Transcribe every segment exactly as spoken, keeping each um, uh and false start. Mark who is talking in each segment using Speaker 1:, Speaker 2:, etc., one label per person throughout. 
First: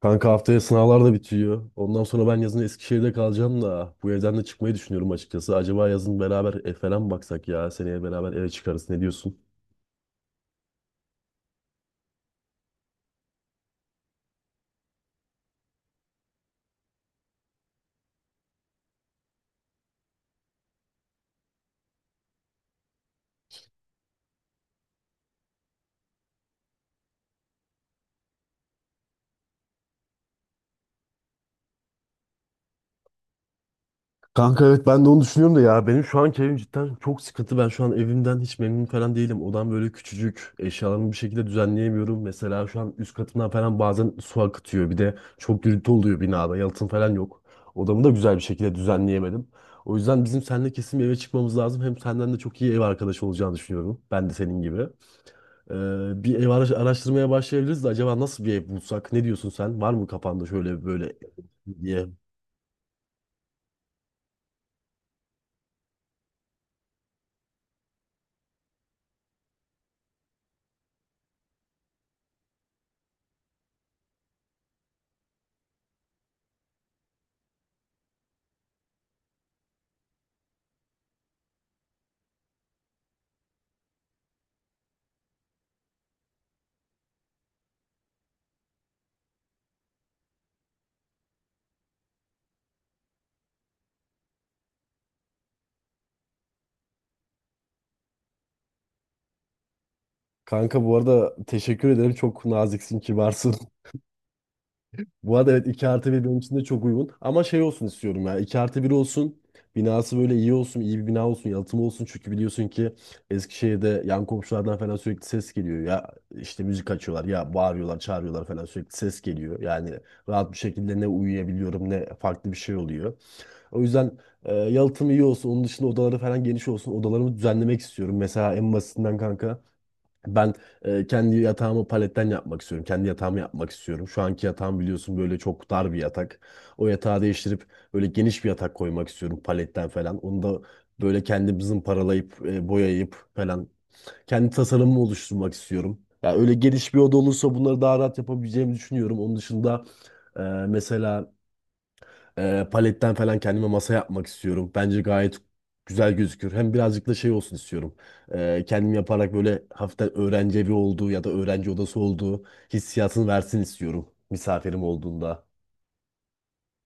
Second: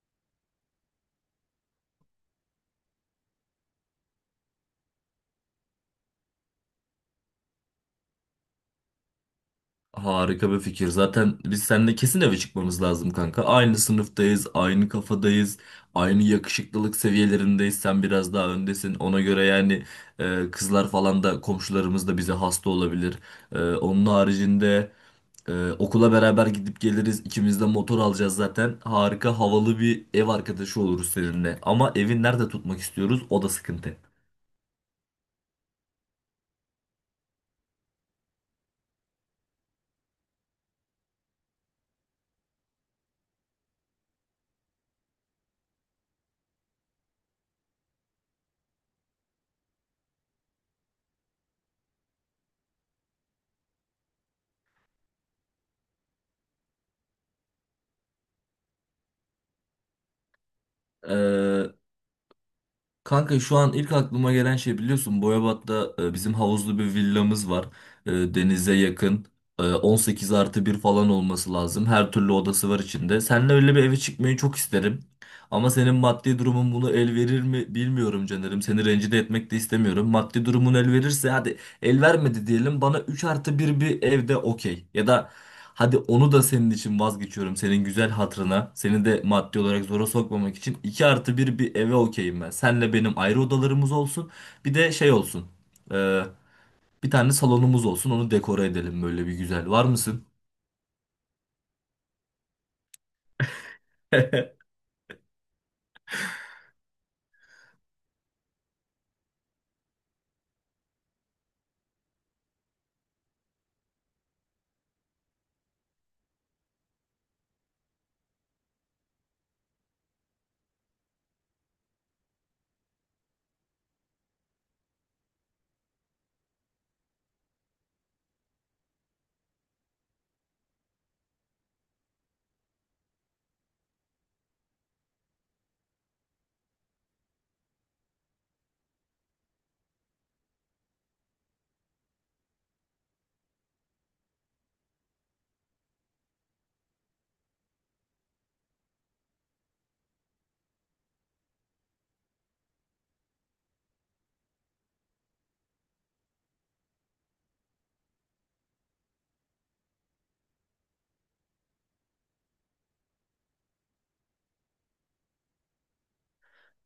Speaker 1: Kanka haftaya sınavlar da bitiyor. Ondan sonra ben yazın Eskişehir'de kalacağım da bu evden de çıkmayı düşünüyorum açıkçası. Acaba yazın beraber ev falan mı baksak ya? Seneye beraber eve çıkarız. Ne diyorsun?
Speaker 2: Harika bir fikir. Zaten biz seninle kesin eve çıkmamız lazım kanka. Aynı sınıftayız, aynı kafadayız, aynı yakışıklılık seviyelerindeyiz. Sen biraz daha öndesin. Ona göre yani e, kızlar falan da komşularımız da bize hasta olabilir. E, onun haricinde e, okula beraber gidip geliriz. İkimiz de motor alacağız zaten. Harika havalı bir ev arkadaşı oluruz seninle. Ama evi nerede tutmak istiyoruz? O da sıkıntı.
Speaker 1: Kanka evet ben de onu düşünüyorum da ya benim şu anki evim cidden çok sıkıntı. Ben şu an evimden hiç memnun falan değilim. Odam böyle küçücük. Eşyalarımı bir şekilde düzenleyemiyorum. Mesela şu an üst katımdan falan bazen su akıtıyor. Bir de çok gürültü oluyor binada. Yalıtım falan yok. Odamı da güzel bir şekilde düzenleyemedim. O yüzden bizim seninle kesin bir eve çıkmamız lazım. Hem senden de çok iyi ev arkadaşı olacağını düşünüyorum. Ben de senin gibi. Ee, bir ev ara- araştırmaya başlayabiliriz de acaba nasıl bir ev bulsak? Ne diyorsun sen? Var mı kafanda şöyle böyle
Speaker 2: E,
Speaker 1: diye?
Speaker 2: Kanka şu an ilk aklıma gelen şey biliyorsun Boyabat'ta e, bizim havuzlu bir villamız var. E, Denize yakın. E, on sekiz artı bir falan olması lazım. Her türlü odası var içinde. Seninle öyle bir eve çıkmayı çok isterim. Ama senin maddi durumun bunu el verir mi bilmiyorum canlarım. Seni rencide etmek de istemiyorum. Maddi durumun el verirse hadi. El vermedi diyelim, bana üç artı bir bir evde okey. Ya da hadi onu da senin için vazgeçiyorum senin güzel hatırına. Seni de maddi olarak zora sokmamak için iki artı bir bir eve okeyim ben. Senle benim ayrı odalarımız olsun. Bir de şey olsun. e, Bir tane salonumuz olsun, onu dekore edelim böyle bir güzel. Var mısın?
Speaker 1: Kanka bu arada teşekkür ederim. Çok naziksin, kibarsın. Bu arada evet iki artı bir benim için de çok uygun. Ama şey olsun istiyorum ya. İki artı bir olsun. Binası böyle iyi olsun. İyi bir bina olsun. Yalıtımı olsun. Çünkü biliyorsun ki Eskişehir'de yan komşulardan falan sürekli ses geliyor. Ya işte müzik açıyorlar. Ya bağırıyorlar, çağırıyorlar falan sürekli ses geliyor. Yani rahat bir şekilde ne uyuyabiliyorum ne farklı bir şey oluyor. O yüzden e, yalıtım iyi olsun. Onun dışında odaları falan geniş olsun. Odalarımı düzenlemek istiyorum. Mesela en basitinden kanka. Ben e, kendi yatağımı paletten yapmak istiyorum. Kendi yatağımı yapmak istiyorum. Şu anki yatağım biliyorsun böyle çok dar bir yatak. O yatağı değiştirip böyle geniş bir yatak koymak istiyorum paletten falan. Onu da böyle kendimizin paralayıp e, boyayıp falan kendi tasarımımı oluşturmak istiyorum. Ya öyle geniş bir oda olursa bunları daha rahat yapabileceğimi düşünüyorum. Onun dışında e, mesela ee, paletten falan kendime masa yapmak istiyorum. Bence gayet güzel gözükür. Hem birazcık da şey olsun istiyorum. Ee, kendim yaparak böyle hafiften öğrenci evi olduğu ya da öğrenci odası olduğu hissiyatını versin istiyorum misafirim olduğunda.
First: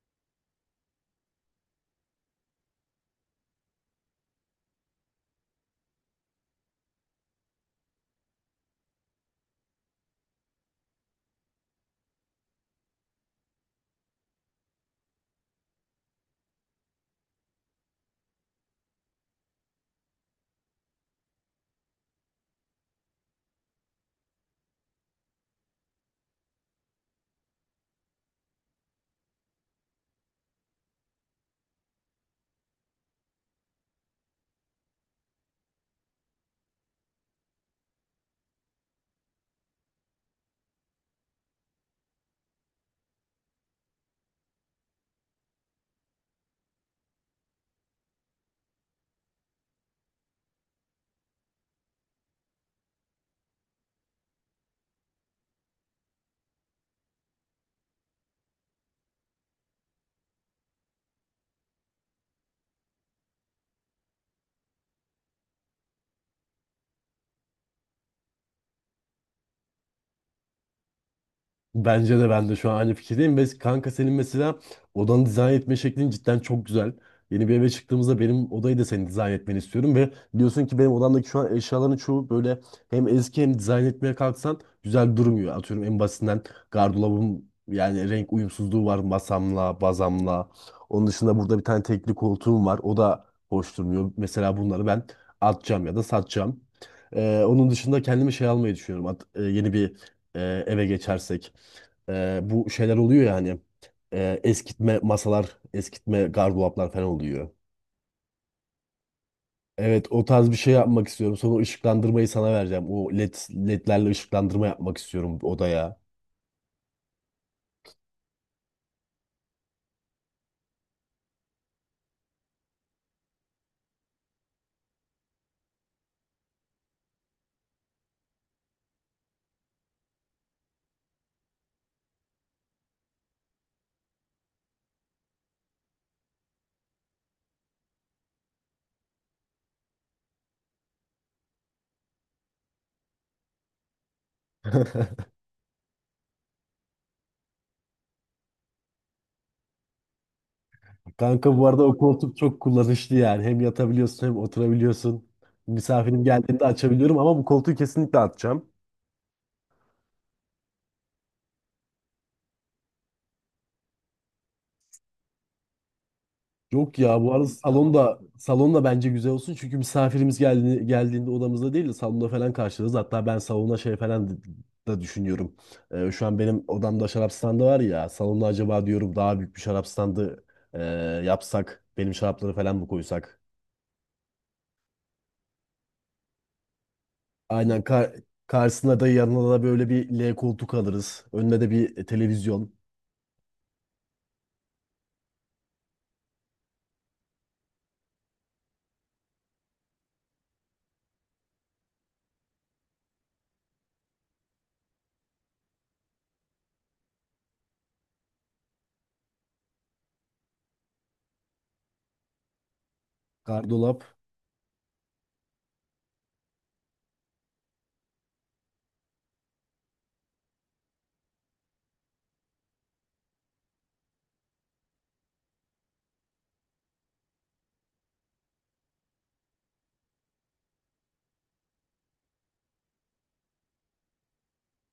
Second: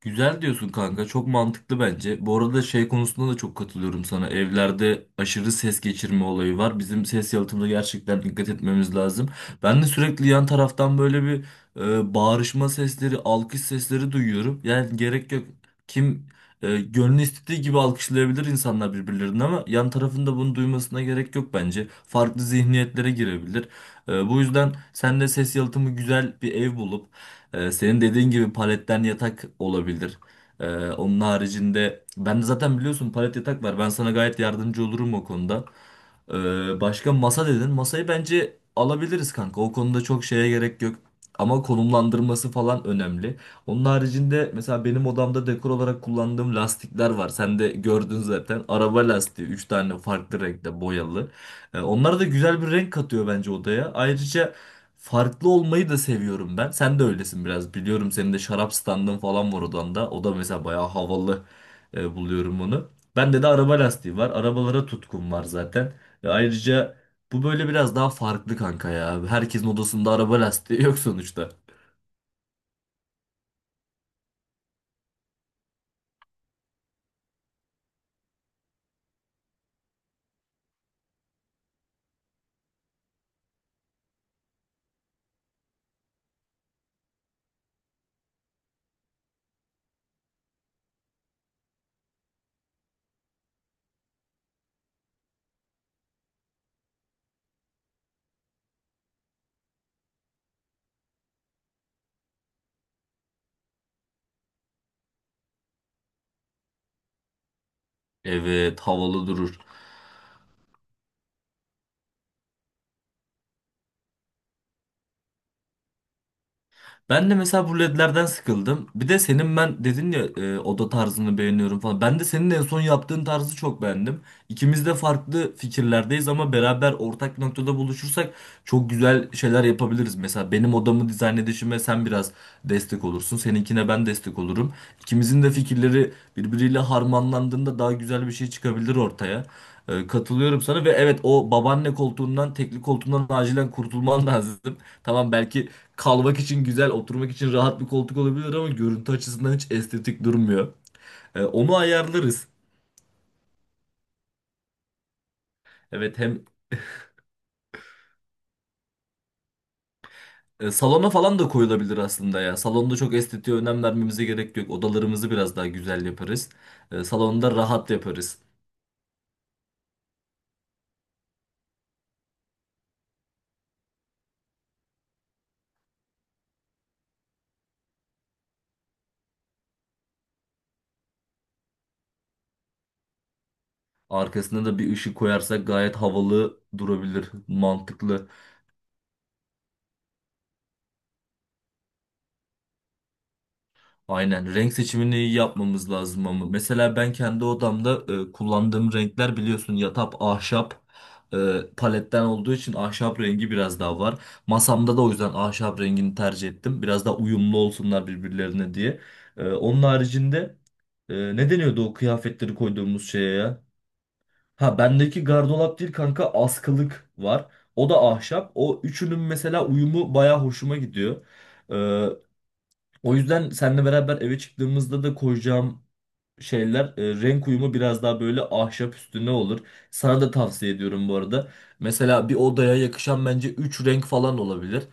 Speaker 2: Güzel diyorsun kanka. Çok mantıklı bence. Bu arada şey konusunda da çok katılıyorum sana. Evlerde aşırı ses geçirme olayı var. Bizim ses yalıtımına gerçekten dikkat etmemiz lazım. Ben de sürekli yan taraftan böyle bir e, bağırışma sesleri, alkış sesleri duyuyorum. Yani gerek yok. Kim e, gönlü istediği gibi alkışlayabilir insanlar birbirlerini, ama yan tarafında bunu duymasına gerek yok bence. Farklı zihniyetlere girebilir. E, bu yüzden sen de ses yalıtımı güzel bir ev bulup ee, senin dediğin gibi paletten yatak olabilir. Ee, onun haricinde ben de zaten biliyorsun palet yatak var. Ben sana gayet yardımcı olurum o konuda. Ee, başka masa dedin. Masayı bence alabiliriz kanka. O konuda çok şeye gerek yok. Ama konumlandırması falan önemli. Onun haricinde mesela benim odamda dekor olarak kullandığım lastikler var. Sen de gördün zaten. Araba lastiği üç tane farklı renkte boyalı. Ee, onlar da güzel bir renk katıyor bence odaya. Ayrıca farklı olmayı da seviyorum ben. Sen de öylesin biraz. Biliyorum senin de şarap standın falan var odanda. O da mesela bayağı havalı e, buluyorum onu. Bende de araba lastiği var. Arabalara tutkum var zaten. Ve ayrıca bu böyle biraz daha farklı kanka ya. Herkesin odasında araba lastiği yok sonuçta.
Speaker 1: Bence de ben de şu an aynı fikirdeyim. Ve kanka senin mesela odanı dizayn etme şeklin cidden çok güzel. Yeni bir eve çıktığımızda benim odayı da senin dizayn etmeni istiyorum. Ve biliyorsun ki benim odamdaki şu an eşyaların çoğu böyle hem eski hem dizayn etmeye kalksan güzel durmuyor. Atıyorum en basitinden gardırobum yani renk uyumsuzluğu var masamla, bazamla. Onun dışında burada bir tane tekli koltuğum var. O da hoş durmuyor. Mesela bunları ben atacağım ya da satacağım. Ee, onun dışında kendime şey almayı düşünüyorum. At- e, yeni bir e, eve geçersek e, bu şeyler oluyor yani. E, eskitme masalar, eskitme gardıroplar falan oluyor.
Speaker 2: Evet, havalı durur.
Speaker 1: Evet o tarz bir şey yapmak istiyorum. Sonra ışıklandırmayı sana vereceğim. O led, ledlerle ışıklandırma yapmak istiyorum odaya.
Speaker 2: Ben de mesela bu ledlerden sıkıldım. Bir de senin ben dedin ya, e, oda tarzını beğeniyorum falan. Ben de senin en son yaptığın tarzı çok beğendim. İkimiz de farklı fikirlerdeyiz ama beraber ortak bir noktada buluşursak çok güzel şeyler yapabiliriz. Mesela benim odamı dizayn edişime sen biraz destek olursun. Seninkine ben destek olurum. İkimizin de fikirleri birbiriyle harmanlandığında daha güzel bir şey çıkabilir ortaya. E, Katılıyorum sana ve evet, o babaanne koltuğundan, tekli koltuğundan acilen kurtulman lazım. Tamam, belki kalmak için güzel, oturmak için rahat bir koltuk olabilir, ama görüntü açısından hiç estetik durmuyor. E,
Speaker 1: Kanka bu
Speaker 2: onu
Speaker 1: arada o koltuk
Speaker 2: ayarlarız.
Speaker 1: çok kullanışlı yani. Hem yatabiliyorsun hem oturabiliyorsun.
Speaker 2: Evet
Speaker 1: Misafirim
Speaker 2: hem
Speaker 1: geldiğinde açabiliyorum ama bu koltuğu kesinlikle atacağım.
Speaker 2: e, salona falan da koyulabilir aslında ya. Salonda çok estetiğe önem vermemize gerek yok. Odalarımızı biraz daha güzel yaparız.
Speaker 1: Yok
Speaker 2: E,
Speaker 1: ya bu arada
Speaker 2: salonda rahat
Speaker 1: salonda
Speaker 2: yaparız.
Speaker 1: salonda bence güzel olsun çünkü misafirimiz geldiğinde, geldiğinde odamızda değil de salonda falan karşılarız. Hatta ben salona şey falan d- da düşünüyorum. Ee, şu an benim odamda şarap standı var ya salonda acaba diyorum daha büyük bir şarap standı e, yapsak benim şarapları falan mı koysak?
Speaker 2: Arkasına da bir ışık koyarsak gayet havalı durabilir,
Speaker 1: Aynen kar
Speaker 2: mantıklı.
Speaker 1: karşısına da yanına da böyle bir L koltuk alırız. Önüne de bir e, televizyon,
Speaker 2: Aynen, renk seçimini iyi yapmamız lazım ama mesela ben kendi odamda e, kullandığım renkler biliyorsun, yatap ahşap e, paletten olduğu için ahşap rengi biraz daha var. Masamda da o yüzden ahşap rengini tercih ettim. Biraz daha uyumlu olsunlar birbirlerine diye. E, onun haricinde e, ne deniyordu o kıyafetleri koyduğumuz şeye ya?
Speaker 1: gardırop.
Speaker 2: Ha, bendeki gardırop değil kanka, askılık var. O da ahşap. O üçünün mesela uyumu baya hoşuma gidiyor. E, o yüzden seninle beraber eve çıktığımızda da koyacağım şeyler, e, renk uyumu biraz daha böyle ahşap üstüne olur. Sana da tavsiye ediyorum bu arada. Mesela bir odaya yakışan bence üç renk falan olabilir.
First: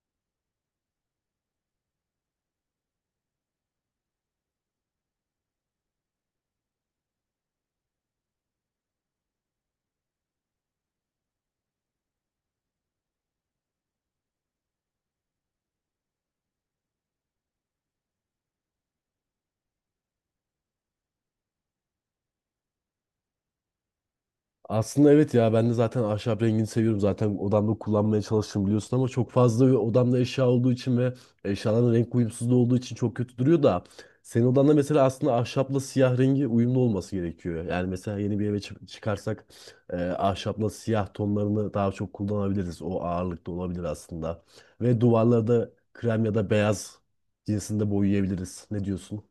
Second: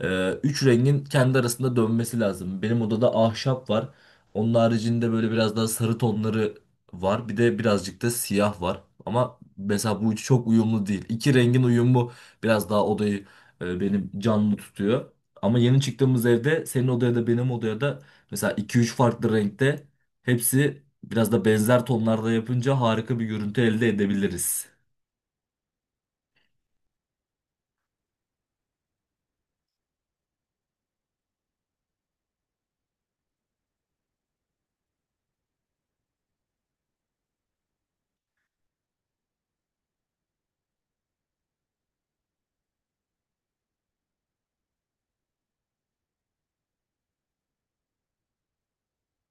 Speaker 2: E, Üç rengin kendi arasında dönmesi lazım. Benim odada ahşap var. Onun haricinde böyle biraz daha sarı tonları var. Bir de birazcık da siyah var. Ama mesela bu üçü çok uyumlu değil. İki rengin uyumu biraz daha odayı e, benim canlı tutuyor. Ama yeni çıktığımız evde senin odaya da benim odaya da mesela iki üç farklı renkte, hepsi biraz da benzer tonlarda yapınca harika bir görüntü elde edebiliriz.
Speaker 1: Aslında evet ya ben de zaten ahşap rengini seviyorum. Zaten odamda kullanmaya çalıştım biliyorsun ama çok fazla odamda eşya olduğu için ve eşyaların renk uyumsuzluğu olduğu için çok kötü duruyor da senin odanda mesela aslında ahşapla siyah rengi uyumlu olması gerekiyor. Yani mesela yeni bir eve çı- çıkarsak e, ahşapla siyah tonlarını daha çok kullanabiliriz. O ağırlıkta olabilir aslında. Ve duvarları da krem ya da beyaz cinsinde boyayabiliriz. Ne diyorsun?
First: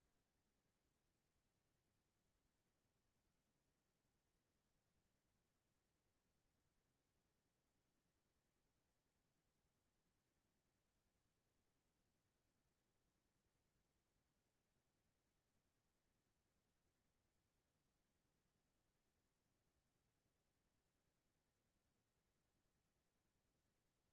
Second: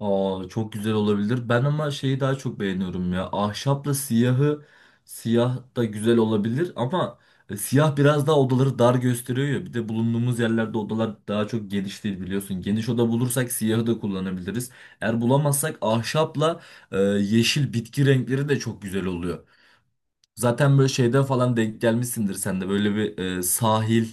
Speaker 2: Aa, çok güzel olabilir. Ben ama şeyi daha çok beğeniyorum ya. Ahşapla siyahı, siyah da güzel olabilir ama e, siyah biraz daha odaları dar gösteriyor ya. Bir de bulunduğumuz yerlerde odalar daha çok geniş değil biliyorsun. Geniş oda bulursak siyahı da kullanabiliriz. Eğer bulamazsak ahşapla e, yeşil bitki renkleri de çok güzel oluyor. Zaten böyle şeyden falan denk gelmişsindir sen de, böyle bir e, sahil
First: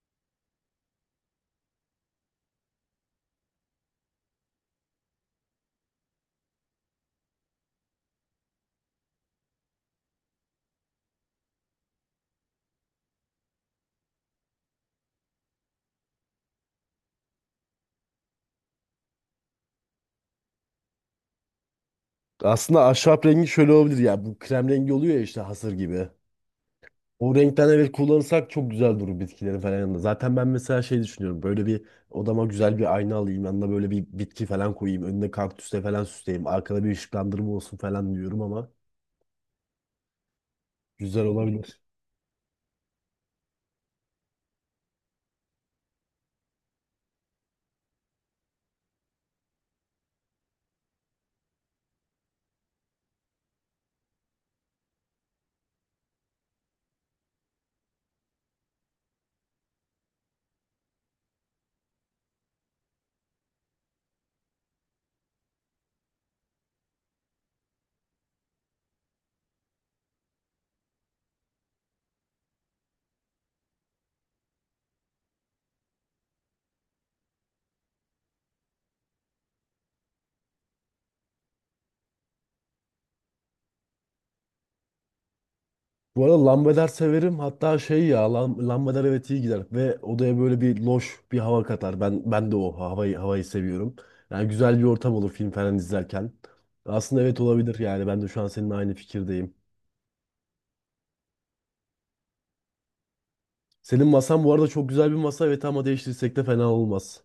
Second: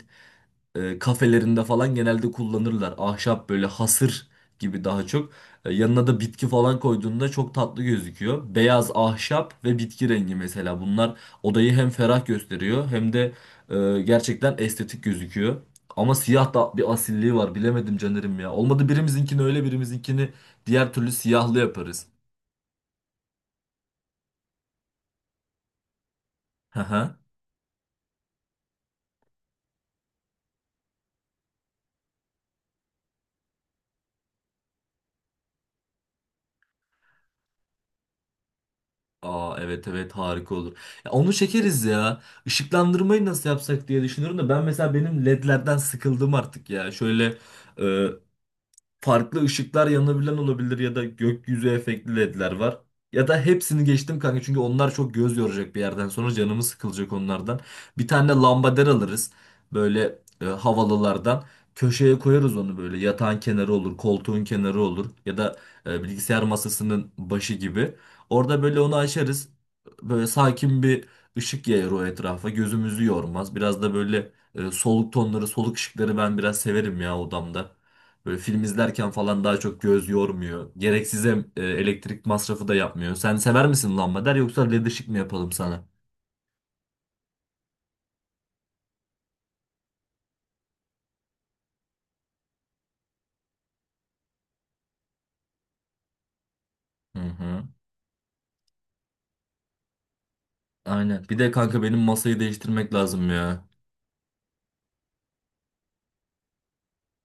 Speaker 2: e, kafelerinde falan genelde kullanırlar. Ahşap böyle hasır gibi daha çok. E, yanına da bitki falan koyduğunda çok tatlı gözüküyor. Beyaz ahşap ve bitki rengi, mesela bunlar odayı hem ferah gösteriyor hem de e, gerçekten estetik gözüküyor. Ama siyah da bir asilliği var, bilemedim Caner'im ya. Olmadı birimizinkini öyle birimizinkini diğer türlü siyahlı yaparız.
Speaker 1: Aslında ahşap rengi şöyle olabilir ya bu krem rengi oluyor ya işte hasır gibi. O renkten evet kullanırsak çok güzel durur bitkilerin falan yanında. Zaten ben mesela şey düşünüyorum. Böyle bir odama güzel bir ayna alayım. Yanına böyle bir bitki falan koyayım. Önüne kaktüsle falan süsleyeyim. Arkada bir ışıklandırma olsun falan diyorum ama
Speaker 2: Aa evet evet, harika olur. Ya
Speaker 1: güzel
Speaker 2: onu
Speaker 1: olabilir.
Speaker 2: çekeriz ya. Işıklandırmayı nasıl yapsak diye düşünüyorum da, ben mesela benim ledlerden sıkıldım artık ya. Şöyle farklı ışıklar yanabilen olabilir ya da gökyüzü efektli ledler var. Ya da hepsini geçtim kanka, çünkü onlar çok göz yoracak bir yerden sonra canımız sıkılacak onlardan. Bir tane lambader alırız böyle e, havalılardan. Köşeye koyarız onu, böyle yatağın kenarı olur, koltuğun kenarı olur, ya da e, bilgisayar masasının başı gibi. Orada böyle onu açarız. Böyle sakin bir ışık yayar o etrafa. Gözümüzü yormaz. Biraz da böyle e, soluk tonları, soluk ışıkları ben biraz severim ya odamda. Böyle film izlerken falan daha çok göz yormuyor. Gereksiz em- e, elektrik masrafı da yapmıyor. Sen sever misin lambader, yoksa led ışık mı yapalım sana?
Speaker 1: Bu arada lambader severim. Hatta şey ya lam- lambader evet iyi gider. Ve odaya böyle bir loş bir hava katar. Ben ben de o havayı, havayı seviyorum. Yani güzel bir ortam olur film falan izlerken.
Speaker 2: Hı
Speaker 1: Aslında evet
Speaker 2: hı.
Speaker 1: olabilir yani. Ben de şu an seninle aynı fikirdeyim.
Speaker 2: Aynen. Bir de kanka benim masayı değiştirmek lazım ya.
Speaker 1: Senin masan bu arada çok güzel bir masa evet ama değiştirsek de fena olmaz.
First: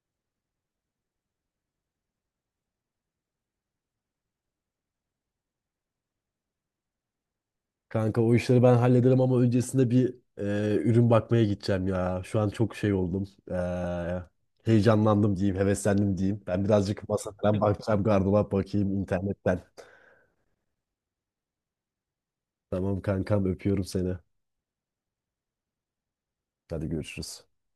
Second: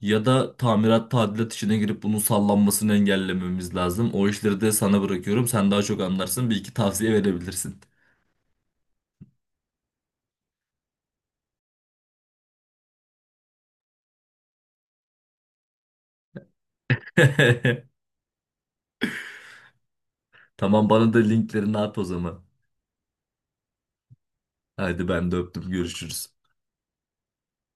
Speaker 2: Ya da tamirat tadilat işine girip bunun sallanmasını engellememiz lazım. O işleri de sana bırakıyorum. Sen daha çok anlarsın. Bir iki tavsiye verebilirsin.
Speaker 1: Kanka o işleri ben hallederim ama öncesinde bir e, ürün bakmaya gideceğim ya. Şu an çok şey oldum. E, heyecanlandım diyeyim, heveslendim diyeyim. Ben birazcık masa falan bakacağım, gardırop bakayım internetten.
Speaker 2: Tamam, bana da linklerini at o zaman.
Speaker 1: Tamam kankam öpüyorum seni.
Speaker 2: Hadi ben de öptüm. Görüşürüz.
Speaker 1: Hadi görüşürüz.